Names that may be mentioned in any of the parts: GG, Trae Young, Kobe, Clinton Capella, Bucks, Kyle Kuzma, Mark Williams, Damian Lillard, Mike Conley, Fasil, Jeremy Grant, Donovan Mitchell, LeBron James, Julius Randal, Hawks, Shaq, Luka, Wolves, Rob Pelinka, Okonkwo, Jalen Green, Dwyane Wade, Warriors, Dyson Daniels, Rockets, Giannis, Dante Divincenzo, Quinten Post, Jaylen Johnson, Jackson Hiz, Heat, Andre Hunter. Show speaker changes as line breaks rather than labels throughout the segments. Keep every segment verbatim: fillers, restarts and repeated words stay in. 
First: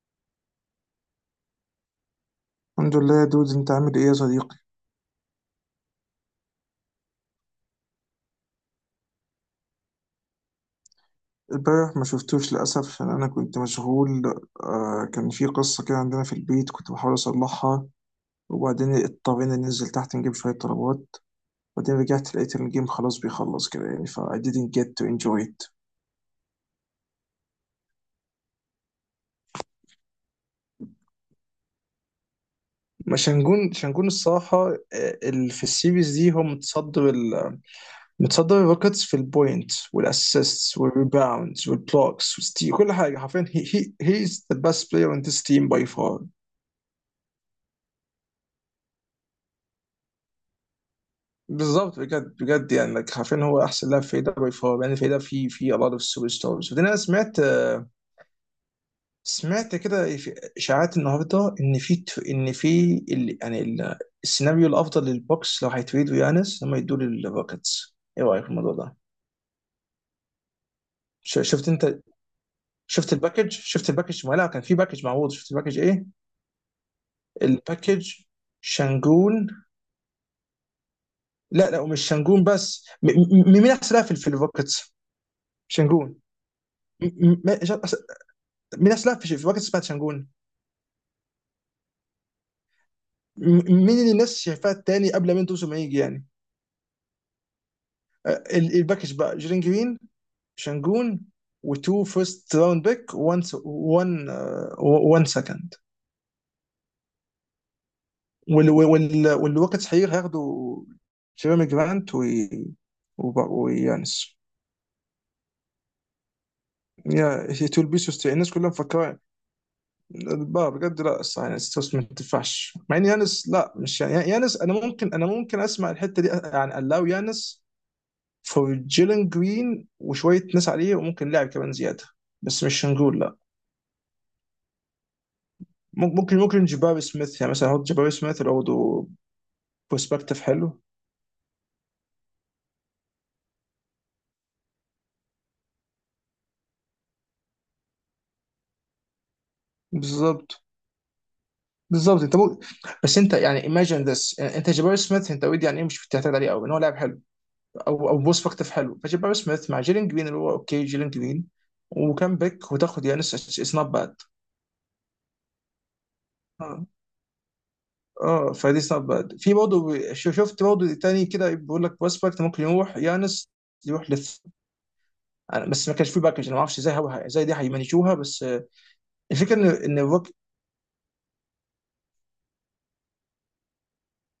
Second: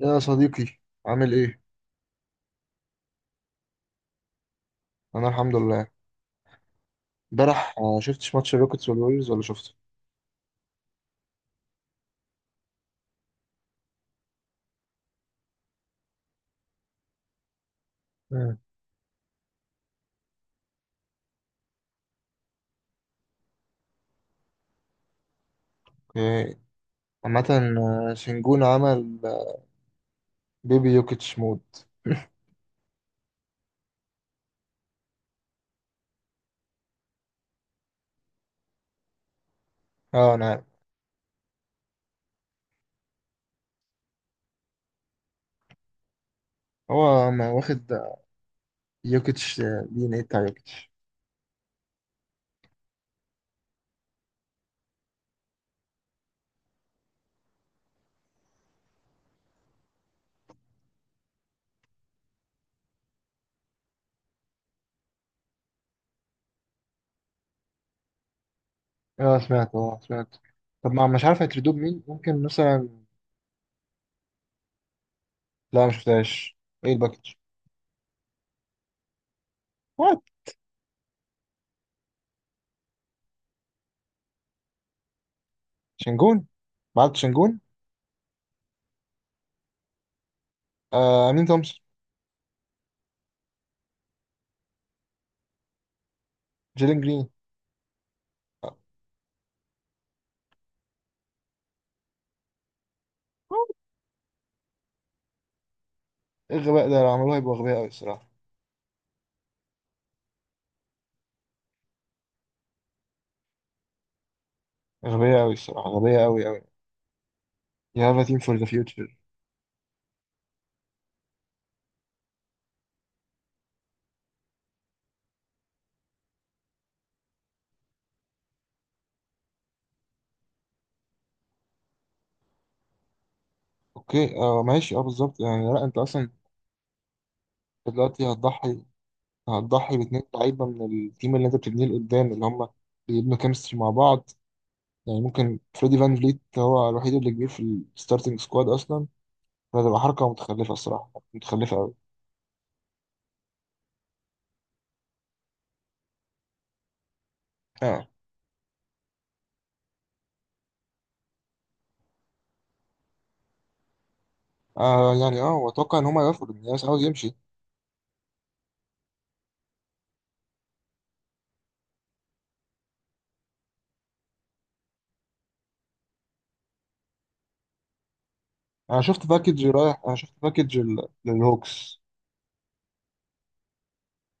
يا صديقي، عامل ايه؟
الحمد لله يا دود، انت عامل ايه يا صديقي؟
انا الحمد لله. امبارح آه، شفتش ماتش الروكيتس والوريوز ولا شفته؟
امبارح ما شفتوش للاسف، ان انا كنت مشغول. آه، كان في قصه كده عندنا في البيت كنت بحاول اصلحها،
مم.
وبعدين اضطرينا ننزل تحت نجيب شويه طلبات، وبعدين رجعت لقيت ان الجيم خلاص بيخلص كده، يعني ف I didn't get to enjoy it.
إيه، عامة. آه، شنجون عمل آه، بيبي يوكيتش مود.
ما شنجون، شنجون الصراحه. آه، ال- في السيريز دي هو متصدر ال متصدر الروكيتس في البوينت
اه، انا عارف.
والاسيستس والريباوندز والبلوكس والستي، كل حاجه حرفيا. He, he, he is the best player in this team by far.
هو ما واخد آه، يوكيتش. آه، دي ان ايه بتاع يوكيتش.
بالظبط، بجد بجد، يعني like حرفيا هو احسن لاعب في دوري، فهو يعني في ده في في a lot of superstars. وبعدين انا سمعت سمعت كده في اشاعات النهارده ان في ان في ال- يعني ال- السيناريو الافضل للبوكس لو هيتريدوا يانس، هم يدوا للروكيتس. ايه رايك في الموضوع ده؟
اه سمعت اه سمعت طب ما مش
ش-
عارف
شفت
هيتردوه
انت؟
بمين، ممكن مثلا.
شفت الباكج شفت الباكج، ما لا كان في باكج معروض. شفت الباكج
لا، مش
ايه؟
شفتهاش. ايه الباكج؟
الباكج، شانجون.
وات.
لا لا، ومش شانجون بس. م- م- مين احسن لاعب في في الروكيتس؟ شانجون.
شنجون،
م-
بعد
م-
شنجون.
مين اصلا في في باكج اسمها تشانجون؟
آه امين تومسون.
م- مين اللي الناس شايفاه التاني قبل مين توسو ما يجي يعني؟
جيلين جرين.
آه،
آه،
ال- الباكج بقى جيرين جرين، شانجون، وتو فيرست راوند بيك، وان وان آه، وان سكند.
ايه الغباء ده؟ لو عملوه هيبقوا غبية قوي الصراحة.
والوقت هيغ هياخدوا جيريمي جرانت و- وب- ويانس.
غبية قوي الصراحة، غبية قوي قوي.
يا هي تو
يا
البيسوس،
تيم
الناس
فور ذا
كلها
فيوتشر.
مفكره بقى بجد. لا الصراحه، يعني ستوس ما تنفعش، مع ان يانس، لا مش يعني يانس، انا ممكن انا ممكن اسمع الحته دي، يعني الاو يانس فور جيلن جرين وشويه ناس عليه، وممكن لاعب كمان زياده، بس مش هنقول لا.
اوكي، آه ماشي، اه بالظبط، يعني لا انت
مم-
اصلا
ممكن ممكن جباري سميث، يعني مثلا احط جباري
دلوقتي
سميث اللي
هتضحي
برضه
هتضحي باتنين
برسبكتيف
لعيبه
حلو.
من التيم اللي انت بتبنيه لقدام، اللي هم بيبنوا كيمستري مع بعض. يعني ممكن فريدي فان فليت هو الوحيد اللي كبير في الستارتنج سكواد اصلا. فهتبقى حركه
بالظبط.
متخلفه الصراحه، متخلفه قوي.
بالظبط انت ممكن، بس انت يعني imagine this، انت جباري سميث، انت اوريدي يعني ايه، مش بتعتمد عليه قوي ان هو لاعب حلو
اه
او او برسبكتيف حلو. فجباري سميث مع جيلين جرين اللي هو اوكي، جيلين جرين وكان باك، وتاخد يانس، اتس نوت باد.
آه يعني، اه واتوقع ان هم يوافقوا لان الناس
اه.
عاوز يمشي.
اه، فدي اتس نوت باد، في برضه شو- شفت برضه تاني كده بيقول لك بروسبكت ممكن يروح يانس يروح أنا- بس ما كانش في باكج، انا ما اعرفش ازاي هو- ازاي دي هيمانجوها، بس آه،
انا شفت
الفكره
باكج
ان ان
رايح، انا
الروك.
شفت باكج ال- للهوكس.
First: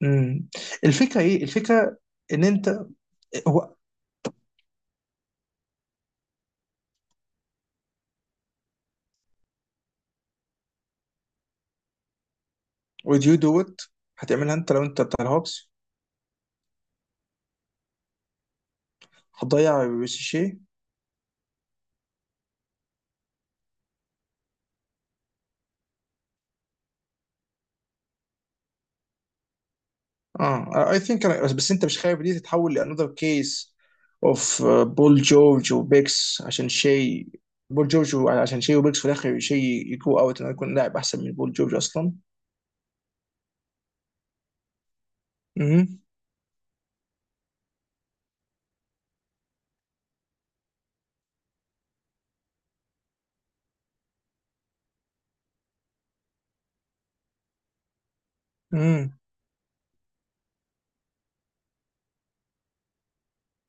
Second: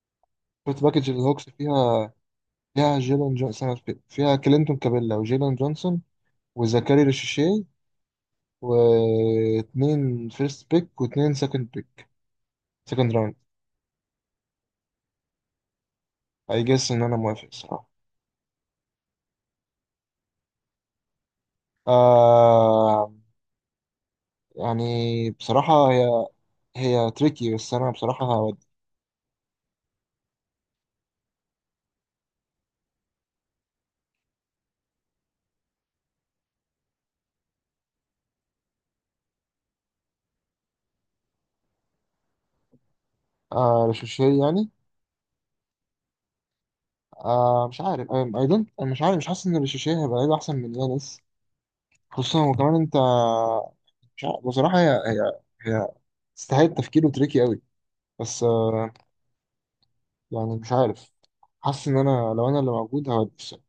مم.
شفت باكج
الفكره ايه؟
للهوكس،
الفكره
فيها.
ان انت،
فيها جيلان
هو
جونسون، فيها كلينتون كابيلا وجيلان جونسون وزكاري ريشيشي واتنين فيرست بيك واتنين سكند بيك، سكند
would
راوند.
you do it؟ هتعملها انت لو انت بتاع الهوكس؟
اي جس ان انا موافق الصراحة.
هتضيع ريشيشي؟
آه. يعني بصراحة، هي هي تريكي، بس انا بصراحة هودي.
اه اي ثينك، بس بس انت مش خايف دي تتحول لانذر كيس اوف بول جورج وبيكس عشان شيء؟ بول جورج و- عشان شيء وبيكس، في الاخر شيء يجو اوت انه يكون لاعب احسن من بول جورج اصلا.
آه، رشاشية يعني. آه، مش عارف، اي دونت، انا مش عارف مش حاسس ان رشاشية هيبقى لعيب احسن من يانس. خصوصا وكمان انت مش عارف. بصراحة هي هي هي تستاهل تفكير، وتريكي قوي. بس آه،
امم،
يعني مش عارف. حاسس ان انا لو انا اللي موجود هودي الصراحة.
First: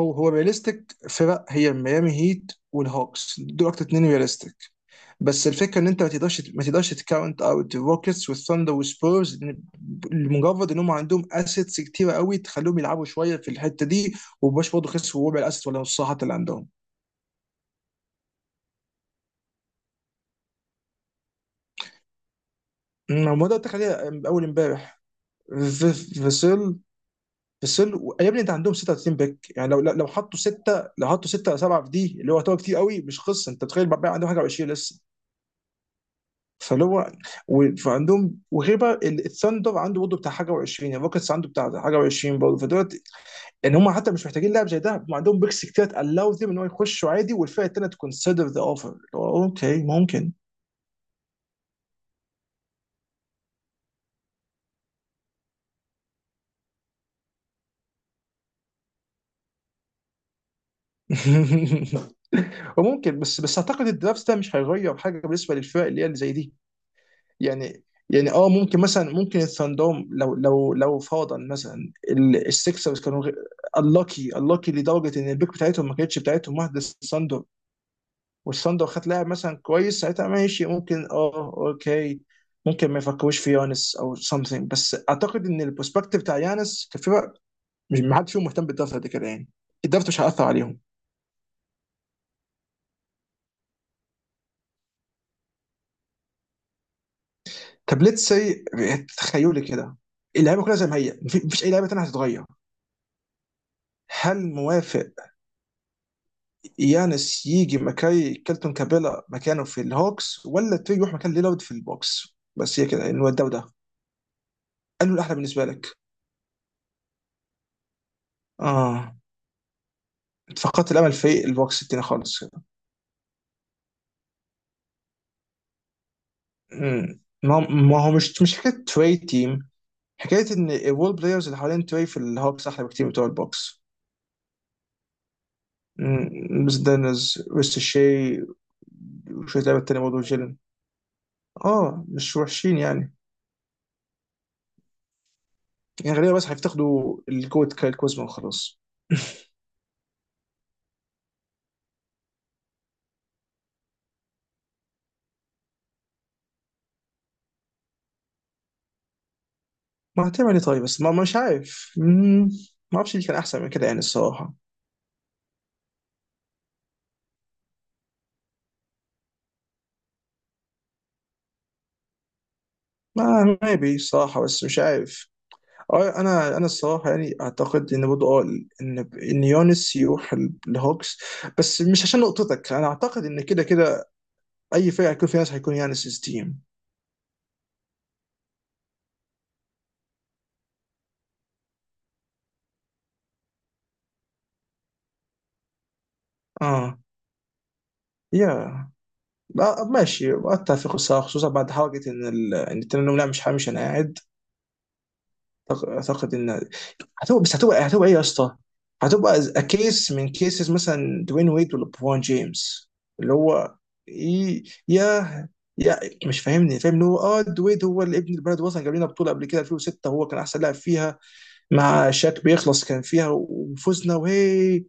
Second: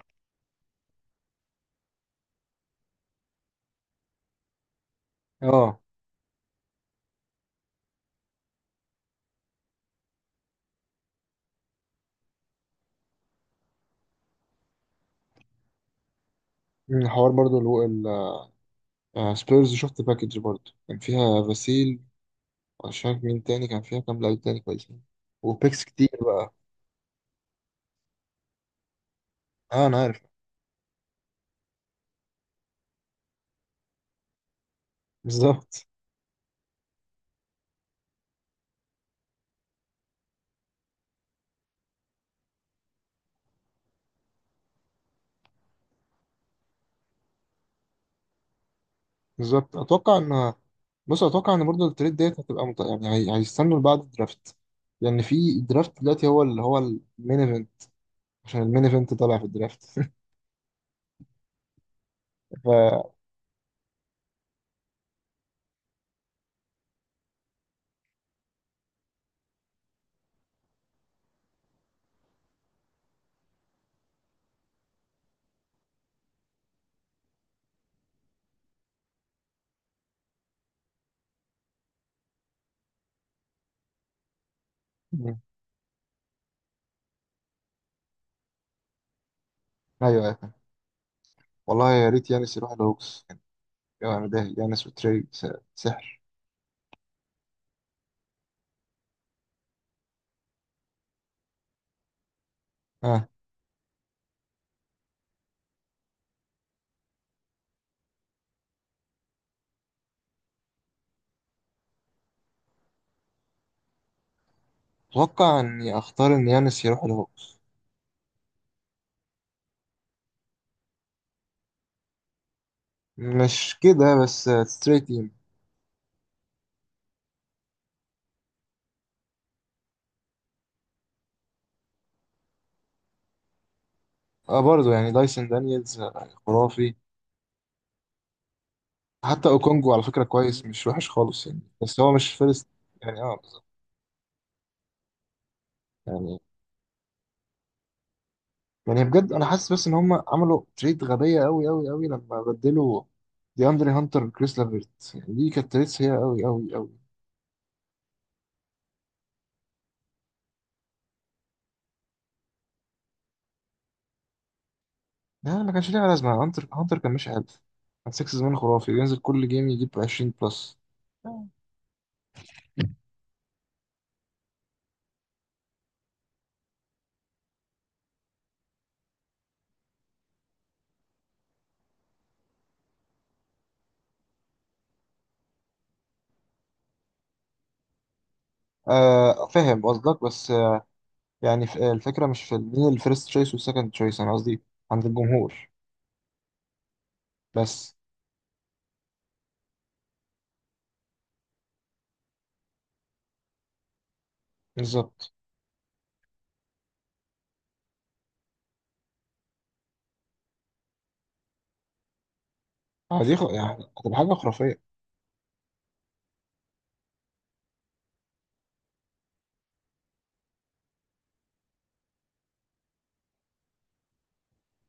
هو هو رياليستيك، فرق هي ميامي هيت والهوكس دول اكتر اتنين رياليستيك. بس
اه،
الفكره ان انت ما تقدرش ما تقدرش تكاونت اوت الروكيتس والثاندر والسبيرز، لأن لمجرد ان هم عندهم اسيتس كتيره قوي تخليهم يلعبوا شويه في الحته دي، ومبقاش برضه خسروا ربع الاسيتس ولا نصها حتى اللي عندهم.
الحوار برضو. آه سبيرز، شفت باكج برضه كان فيها فاسيل، مش عارف مين
أمم، وده
تاني كان فيها،
تخليها
كام لعيب
اول
تاني كويسين.
امبارح. في-
وبيكس كتير بقى.
فيسل، فيسل و- يا ابني انت عندهم ستة وتلاتين بيك، يعني لو
اه
لو
انا
لو
عارف.
حطوا سته، لو حطوا سته او سبعه في دي، اللي هو يعتبر كتير قوي، مش قصه. انت تخيل بقى عندهم حاجه و20 لسه.
بالظبط.
فاللي هو و- فعندهم، وغير بقى ال- الثاندر عنده برضه بتاع حاجه و20، الروكتس عنده بتاع حاجه و20 برضه. فدلوقتي ان هم حتى مش محتاجين لاعب زي ده، هم عندهم بيكس كتير، تالاو ذيم ان هو يخشوا عادي والفرقه الثانيه تكونسيدر ذا اوفر.
بالظبط،
اوكي،
اتوقع
ممكن.
ان، بص اتوقع ان برضه التريد ديت هتبقى مط... يعني هي... هيستنوا لبعد الدرافت. لان في الدرافت دلوقتي هو اللي هو المين ايفنت، عشان المين ايفنت طالع في الدرافت ف
وممكن، بس بس اعتقد الدرافت ده مش هيغير حاجه بالنسبه للفرق اللي هي اللي زي دي. يعني، يعني اه ممكن مثلا، ممكن الثاندوم، لو لو لو فرضا مثلا ال- السكسرز كانوا اللاكي اللاكي لدرجه ان البيك بتاعتهم ما كانتش بتاعتهم واحده، الثاندر والصن لو خد لاعب مثلا كويس، ساعتها ماشي، ممكن اه اوكي ممكن ما يفكروش في يانس او something. بس
مم.
اعتقد ان البروسبكتيف بتاع يانس كفرق، مش، ما حدش فيهم مهتم بالدرافت قد كده يعني. الدرافت مش
ايوه،
هيأثر
ايوه.
عليهم.
والله يا ريت يانس يروح الهوكس. يعني انا ده يانس وتري س- سحر.
طب ليتس سي، تخيلي كده، اللعيبه كلها زي ما هي، مفي- مفيش اي لعيبه تانيه هتتغير.
اه،
هل موافق يانس يجي مكاي كيلتون كابيلا مكانه في الهوكس، ولا تري يروح مكان ليلارد في البوكس؟ بس هي كده انه ده وده، انه الاحلى
اتوقع
بالنسبه لك.
اني اختار ان يانس يروح الهوكس.
اه، فقدت الامل في البوكس التاني خالص.
مش كده بس، ستريت.
مم. ما هو ما هو مش مش حكايه تري تيم، حكايه ان الول بلايرز اللي حوالين تري في الهوكس احلى بكتير بتوع البوكس.
اه برضه، يعني دايسون دانييلز آه،
مم. بس
خرافي.
دانز ويست شي،
حتى
وشويه لعيبه
اوكونجو
تانيه
على
برضه
فكره
جيلن،
كويس، مش وحش خالص يعني، بس
اه
هو مش
مش
فيرست.
وحشين يعني.
يعني اه، بالظبط.
يعني غالبا
يعني
بس هيفتقدوا الجوت كايل كوزما وخلاص.
يعني بجد انا حاسس بس ان هم عملوا تريد غبيه قوي قوي قوي، لما بدلوا دي اندري هانتر بكريس لافيرت. يعني دي كانت تريد سيئه قوي قوي قوي.
ما هتعمل ايه طيب، بس ما مش عارف. مم. ما اعرفش اللي كان احسن من كده يعني الصراحه.
لا، ما كانش ليها لازمه. هانتر، هانتر كان ماشي حلو. كان سيكس زمان خرافي، بينزل كل جيم يجيب عشرين بلس.
ما ما بي صراحه بس مش عارف. اه انا انا الصراحه يعني اعتقد ان برضه اه، ان ان يونس يروح ال- الهوكس، بس مش عشان نقطتك، انا اعتقد ان كده كده اي فرقه هيكون فيها ناس، هيكون يانس تيم.
آه فاهم قصدك، بس آه يعني، ف- الفكره مش في مين الفيرست تشويس والسكند تشويس. انا قصدي عند الجمهور
اه
بس.
يا، آه، ماشي، اتفق الصراحه، خصوصا بعد حركه ان ال... ان التنين، لا مش مش، انا قاعد
بالظبط.
أعتق- اعتقد ان، هتبقى بس هتبقى هتبقى ايه يا اسطى؟ هتبقى كيس من كيسز مثلا دوين ويد ولا برون جيمس،
آه،
اللي
دي خ- يعني
هو
هتبقى حاجة
إيه
خرافية.
يا، يا، مش فاهمني. فاهم ان هو اه دويد هو اللي ابن البلد، وصل جاب لنا بطوله قبل كده ألفين وستة، هو كان احسن لاعب فيها مع شاك بيخلص، كان فيها وفزنا وهي.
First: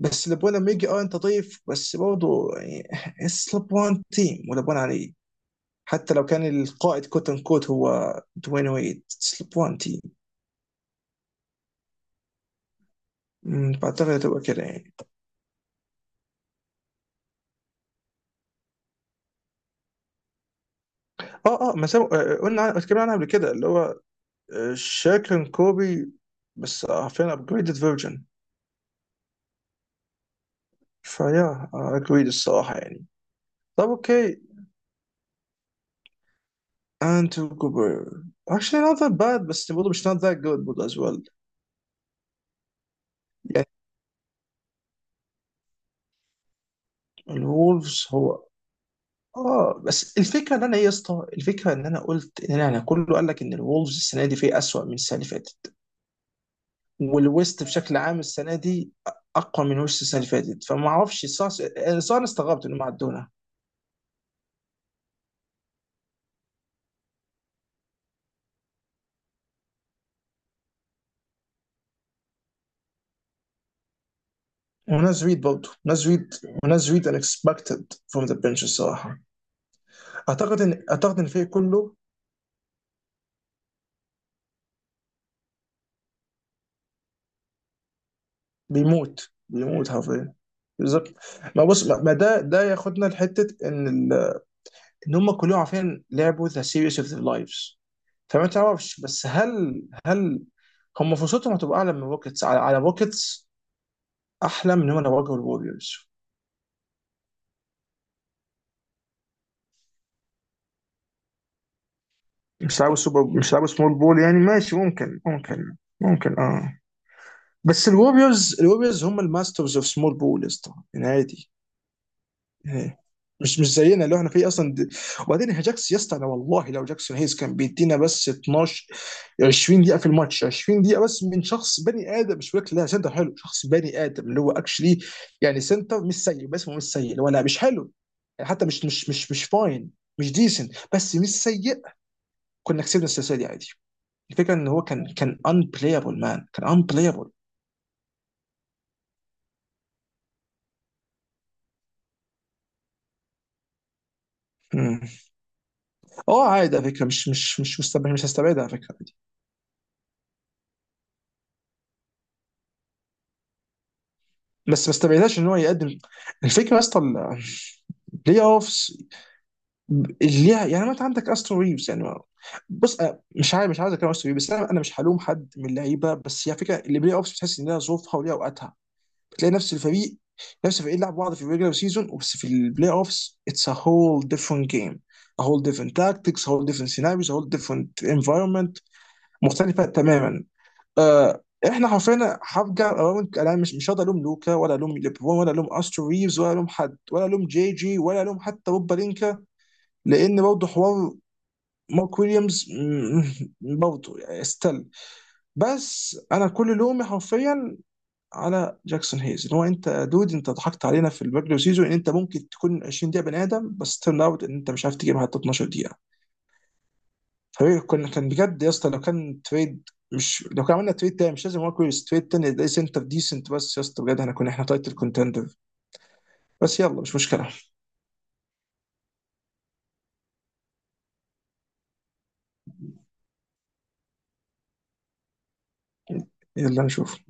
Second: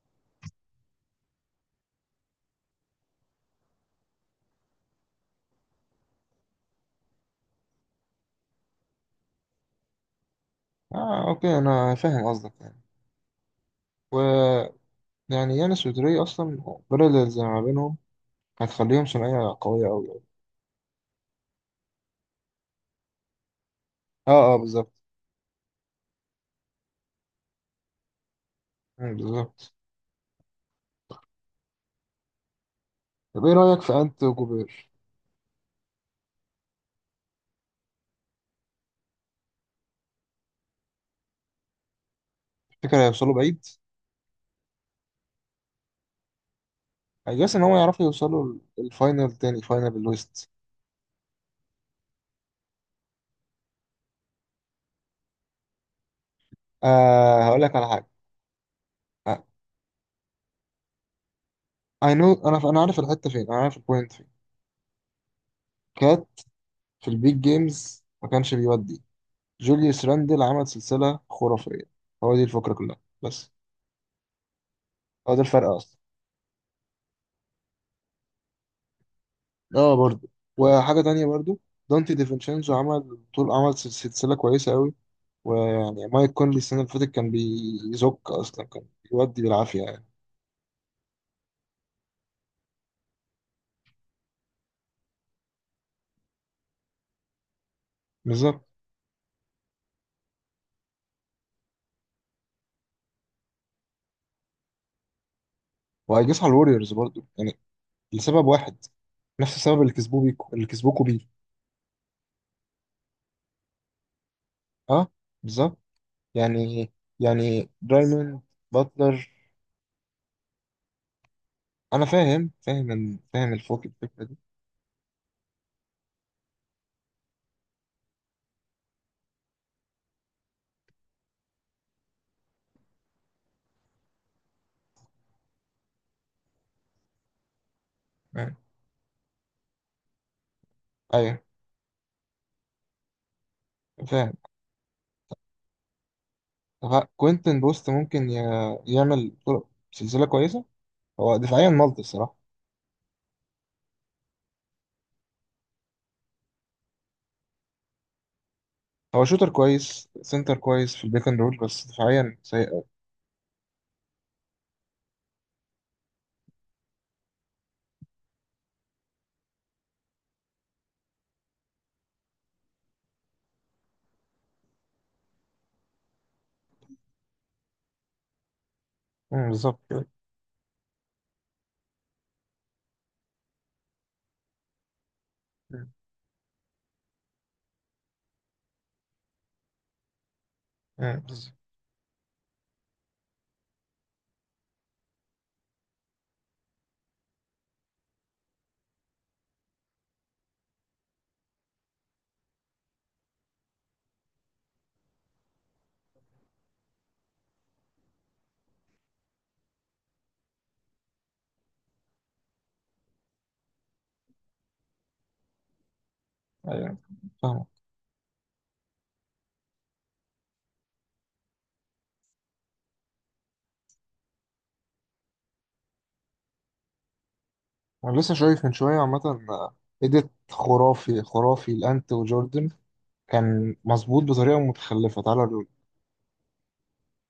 بس لبوان لما يجي، اه انت ضيف، بس برضه يعني اتس لبوان تيم ولبوان عليه، حتى لو كان القائد كوت ان كوت هو دوين ويد، اتس لبوان تيم.
اه اوكي، انا فاهم قصدك يعني.
أمم، فاعتقد هتبقى كده يعني.
ويعني يانس ودري اصلا، بارلز اللي ما بينهم هتخليهم ثنائية قوية اوي أوي.
اه اه ما سابوا، آه، آه، قلنا عن- اتكلمنا عنها قبل كده، اللي هو
اه اه، بالظبط.
شاكلين كوبي، بس فين ابجريدد فيرجن.
مم، بالظبط.
فيا اجريد الصراحه يعني.
طب ايه رأيك
طب
في انت
اوكي،
وجوبير؟
انتو كوبر actually not that bad، بس برضه مش not that good برضه as well.
تفتكر هيوصلوا بعيد؟
يعني
I guess ان هو يعرفوا
الولفز،
يوصلوا
هو
ال- الفاينل، تاني
اه
فاينل
بس
الويست.
الفكره ان انا، ايه يا اسطى، الفكره ان انا قلت ان انا، أنا كله قال لك ان الولفز السنه دي فيه اسوأ من السنه اللي فاتت،
آه، هقول
والويست
لك على
بشكل
حاجة.
عام السنه دي
آه،
اقوى من وش السنه اللي فاتت، فما اعرفش صار
I
صار،
know،
استغربت
انا انا
انهم
عارف
عدونا.
الحتة فين، انا عارف البوينت فين. كات في البيج جيمز ما كانش بيودي. جوليوس راندل عمل سلسلة خرافية. هو دي الفكرة كلها بس.
وناس
هو ده
ريد
الفرق
برضه
اصلا.
ناس ريد، وناس ريد unexpected from the bench الصراحه.
اه برضه.
اعتقد ان
وحاجه
اعتقد ان
تانية
الفريق
برضو،
كله
دانتي ديفينشينزو عمل طول عمل سل- سلسله كويسه قوي. ويعني مايك كونلي السنه اللي فاتت كان بيزك اصلا، كان
بيموت،
بيودي بالعافيه
بيموت
يعني.
حرفيا. بالظبط. ما بص، ما ما ده ده ياخدنا لحته ان ال... ان هم كلهم عارفين لعبوا ذا سيريس اوف ذا لايفز. فما
بالظبط.
تعرفش، بس هل هل هم فرصتهم هتبقى اعلى من روكيتس على على روكيتس، احلى من هم لو واجهوا الوريورز؟
وهيجيس على الوريورز برضو يعني، لسبب واحد: نفس السبب اللي كسبوه بيكو، اللي كسبوكوا بيه.
مش لعبوا سوبر مش لعبوا سمول بول يعني، ماشي،
اه
ممكن ممكن
بالظبط.
ممكن اه.
يعني يعني
بس
دايموند
الوريوز، الوريوز هم
باتلر.
الماسترز اوف سمول بول يا اسطى، يعني عادي.
انا فاهم، فاهم
إيه.
ال- فاهم
مش مش
الفوق
زينا اللي
الفكره
احنا
دي.
فيه اصلا د... وبعدين هي جاكس، يا اسطى انا والله لو جاكسون هيز كان بيدينا بس اتناشر عشرين دقيقه في الماتش، عشرين دقيقه بس، من شخص بني ادم، مش بقول لا سنتر حلو، شخص بني ادم اللي هو اكشلي، يعني سنتر مش سيء، بس هو مش سيء اللي هو لا مش حلو يعني،
آه.
حتى مش مش مش مش فاين، مش ديسنت، بس مش
ايوه،
سيء. كنا كسبنا السلسله دي عادي.
فاهم.
الفكره ان هو كان كان unplayable، مان، كان
طب، ها-
unplayable.
كوينتن بوست ممكن ي- يعمل طرق- سلسله كويسه. هو دفاعيا مالتي الصراحة.
مم. اه عادي على فكره، مش مش مش مستبعد، مش هستبعدها على فكره دي.
هو شوتر كويس، سنتر كويس في البيك اند رول، بس دفاعيا سيء أوي.
بس ما استبعدهاش ان هو يقدم. الفكره يا اسطى، البلاي اوفز اللي ليها يعني، ما انت عندك استرو ريفز يعني، ما- بص أنا مش عارف، مش عايز اتكلم عن استرو ريفز، بس انا انا مش هلوم حد من اللعيبه، بس هي فكره البلاي اوفز بتحس ان لها ظروفها وليها اوقاتها.
أمم،
بتلاقي نفس
بالظبط كده.
الفريق، نفس الفريق لعب بعض في الريجلر سيزون، بس في البلاي اوفز اتس ا هول ديفرنت جيم، a whole
أمم.
different tactics, a whole different scenarios, a whole different environment. مختلفه تماما.
أمم،
آه.
بالظبط.
احنا حرفيا هرجع ألوم- انا مش مش هقدر الوم لوكا، ولا الوم ليبرون، ولا الوم استرو ريفز، ولا الوم حد، ولا الوم جي جي، ولا الوم حتى روب بلينكا، لان برضه حوار مارك ويليامز م- برضه يعني استل. بس انا كل لومي حرفيا على جاكسون هيز، ان هو انت يا دود انت ضحكت علينا في الريجولر سيزون ان انت ممكن تكون عشرين دقيقه بني ادم، بس ترن اوت ان انت مش عارف تجيب حتى اتناشر دقيقه.
أيوه، فاهمة.
فريق كنا، كان بجد يا اسطى، لو كان تريد، مش لو كان عملنا تريد تاني، مش لازم ويكورز تريد تاني ده سنتر ديسنت، بس يا اسطى بجد احنا كنا، احنا تايتل كونتندر. بس يلا مش مشكله.
أنا لسه شايف من شوية عامة إيديت خرافي خرافي لأنت وجوردن، كان مظبوط بطريقة متخلفة، تعالى.
يلا نشوف.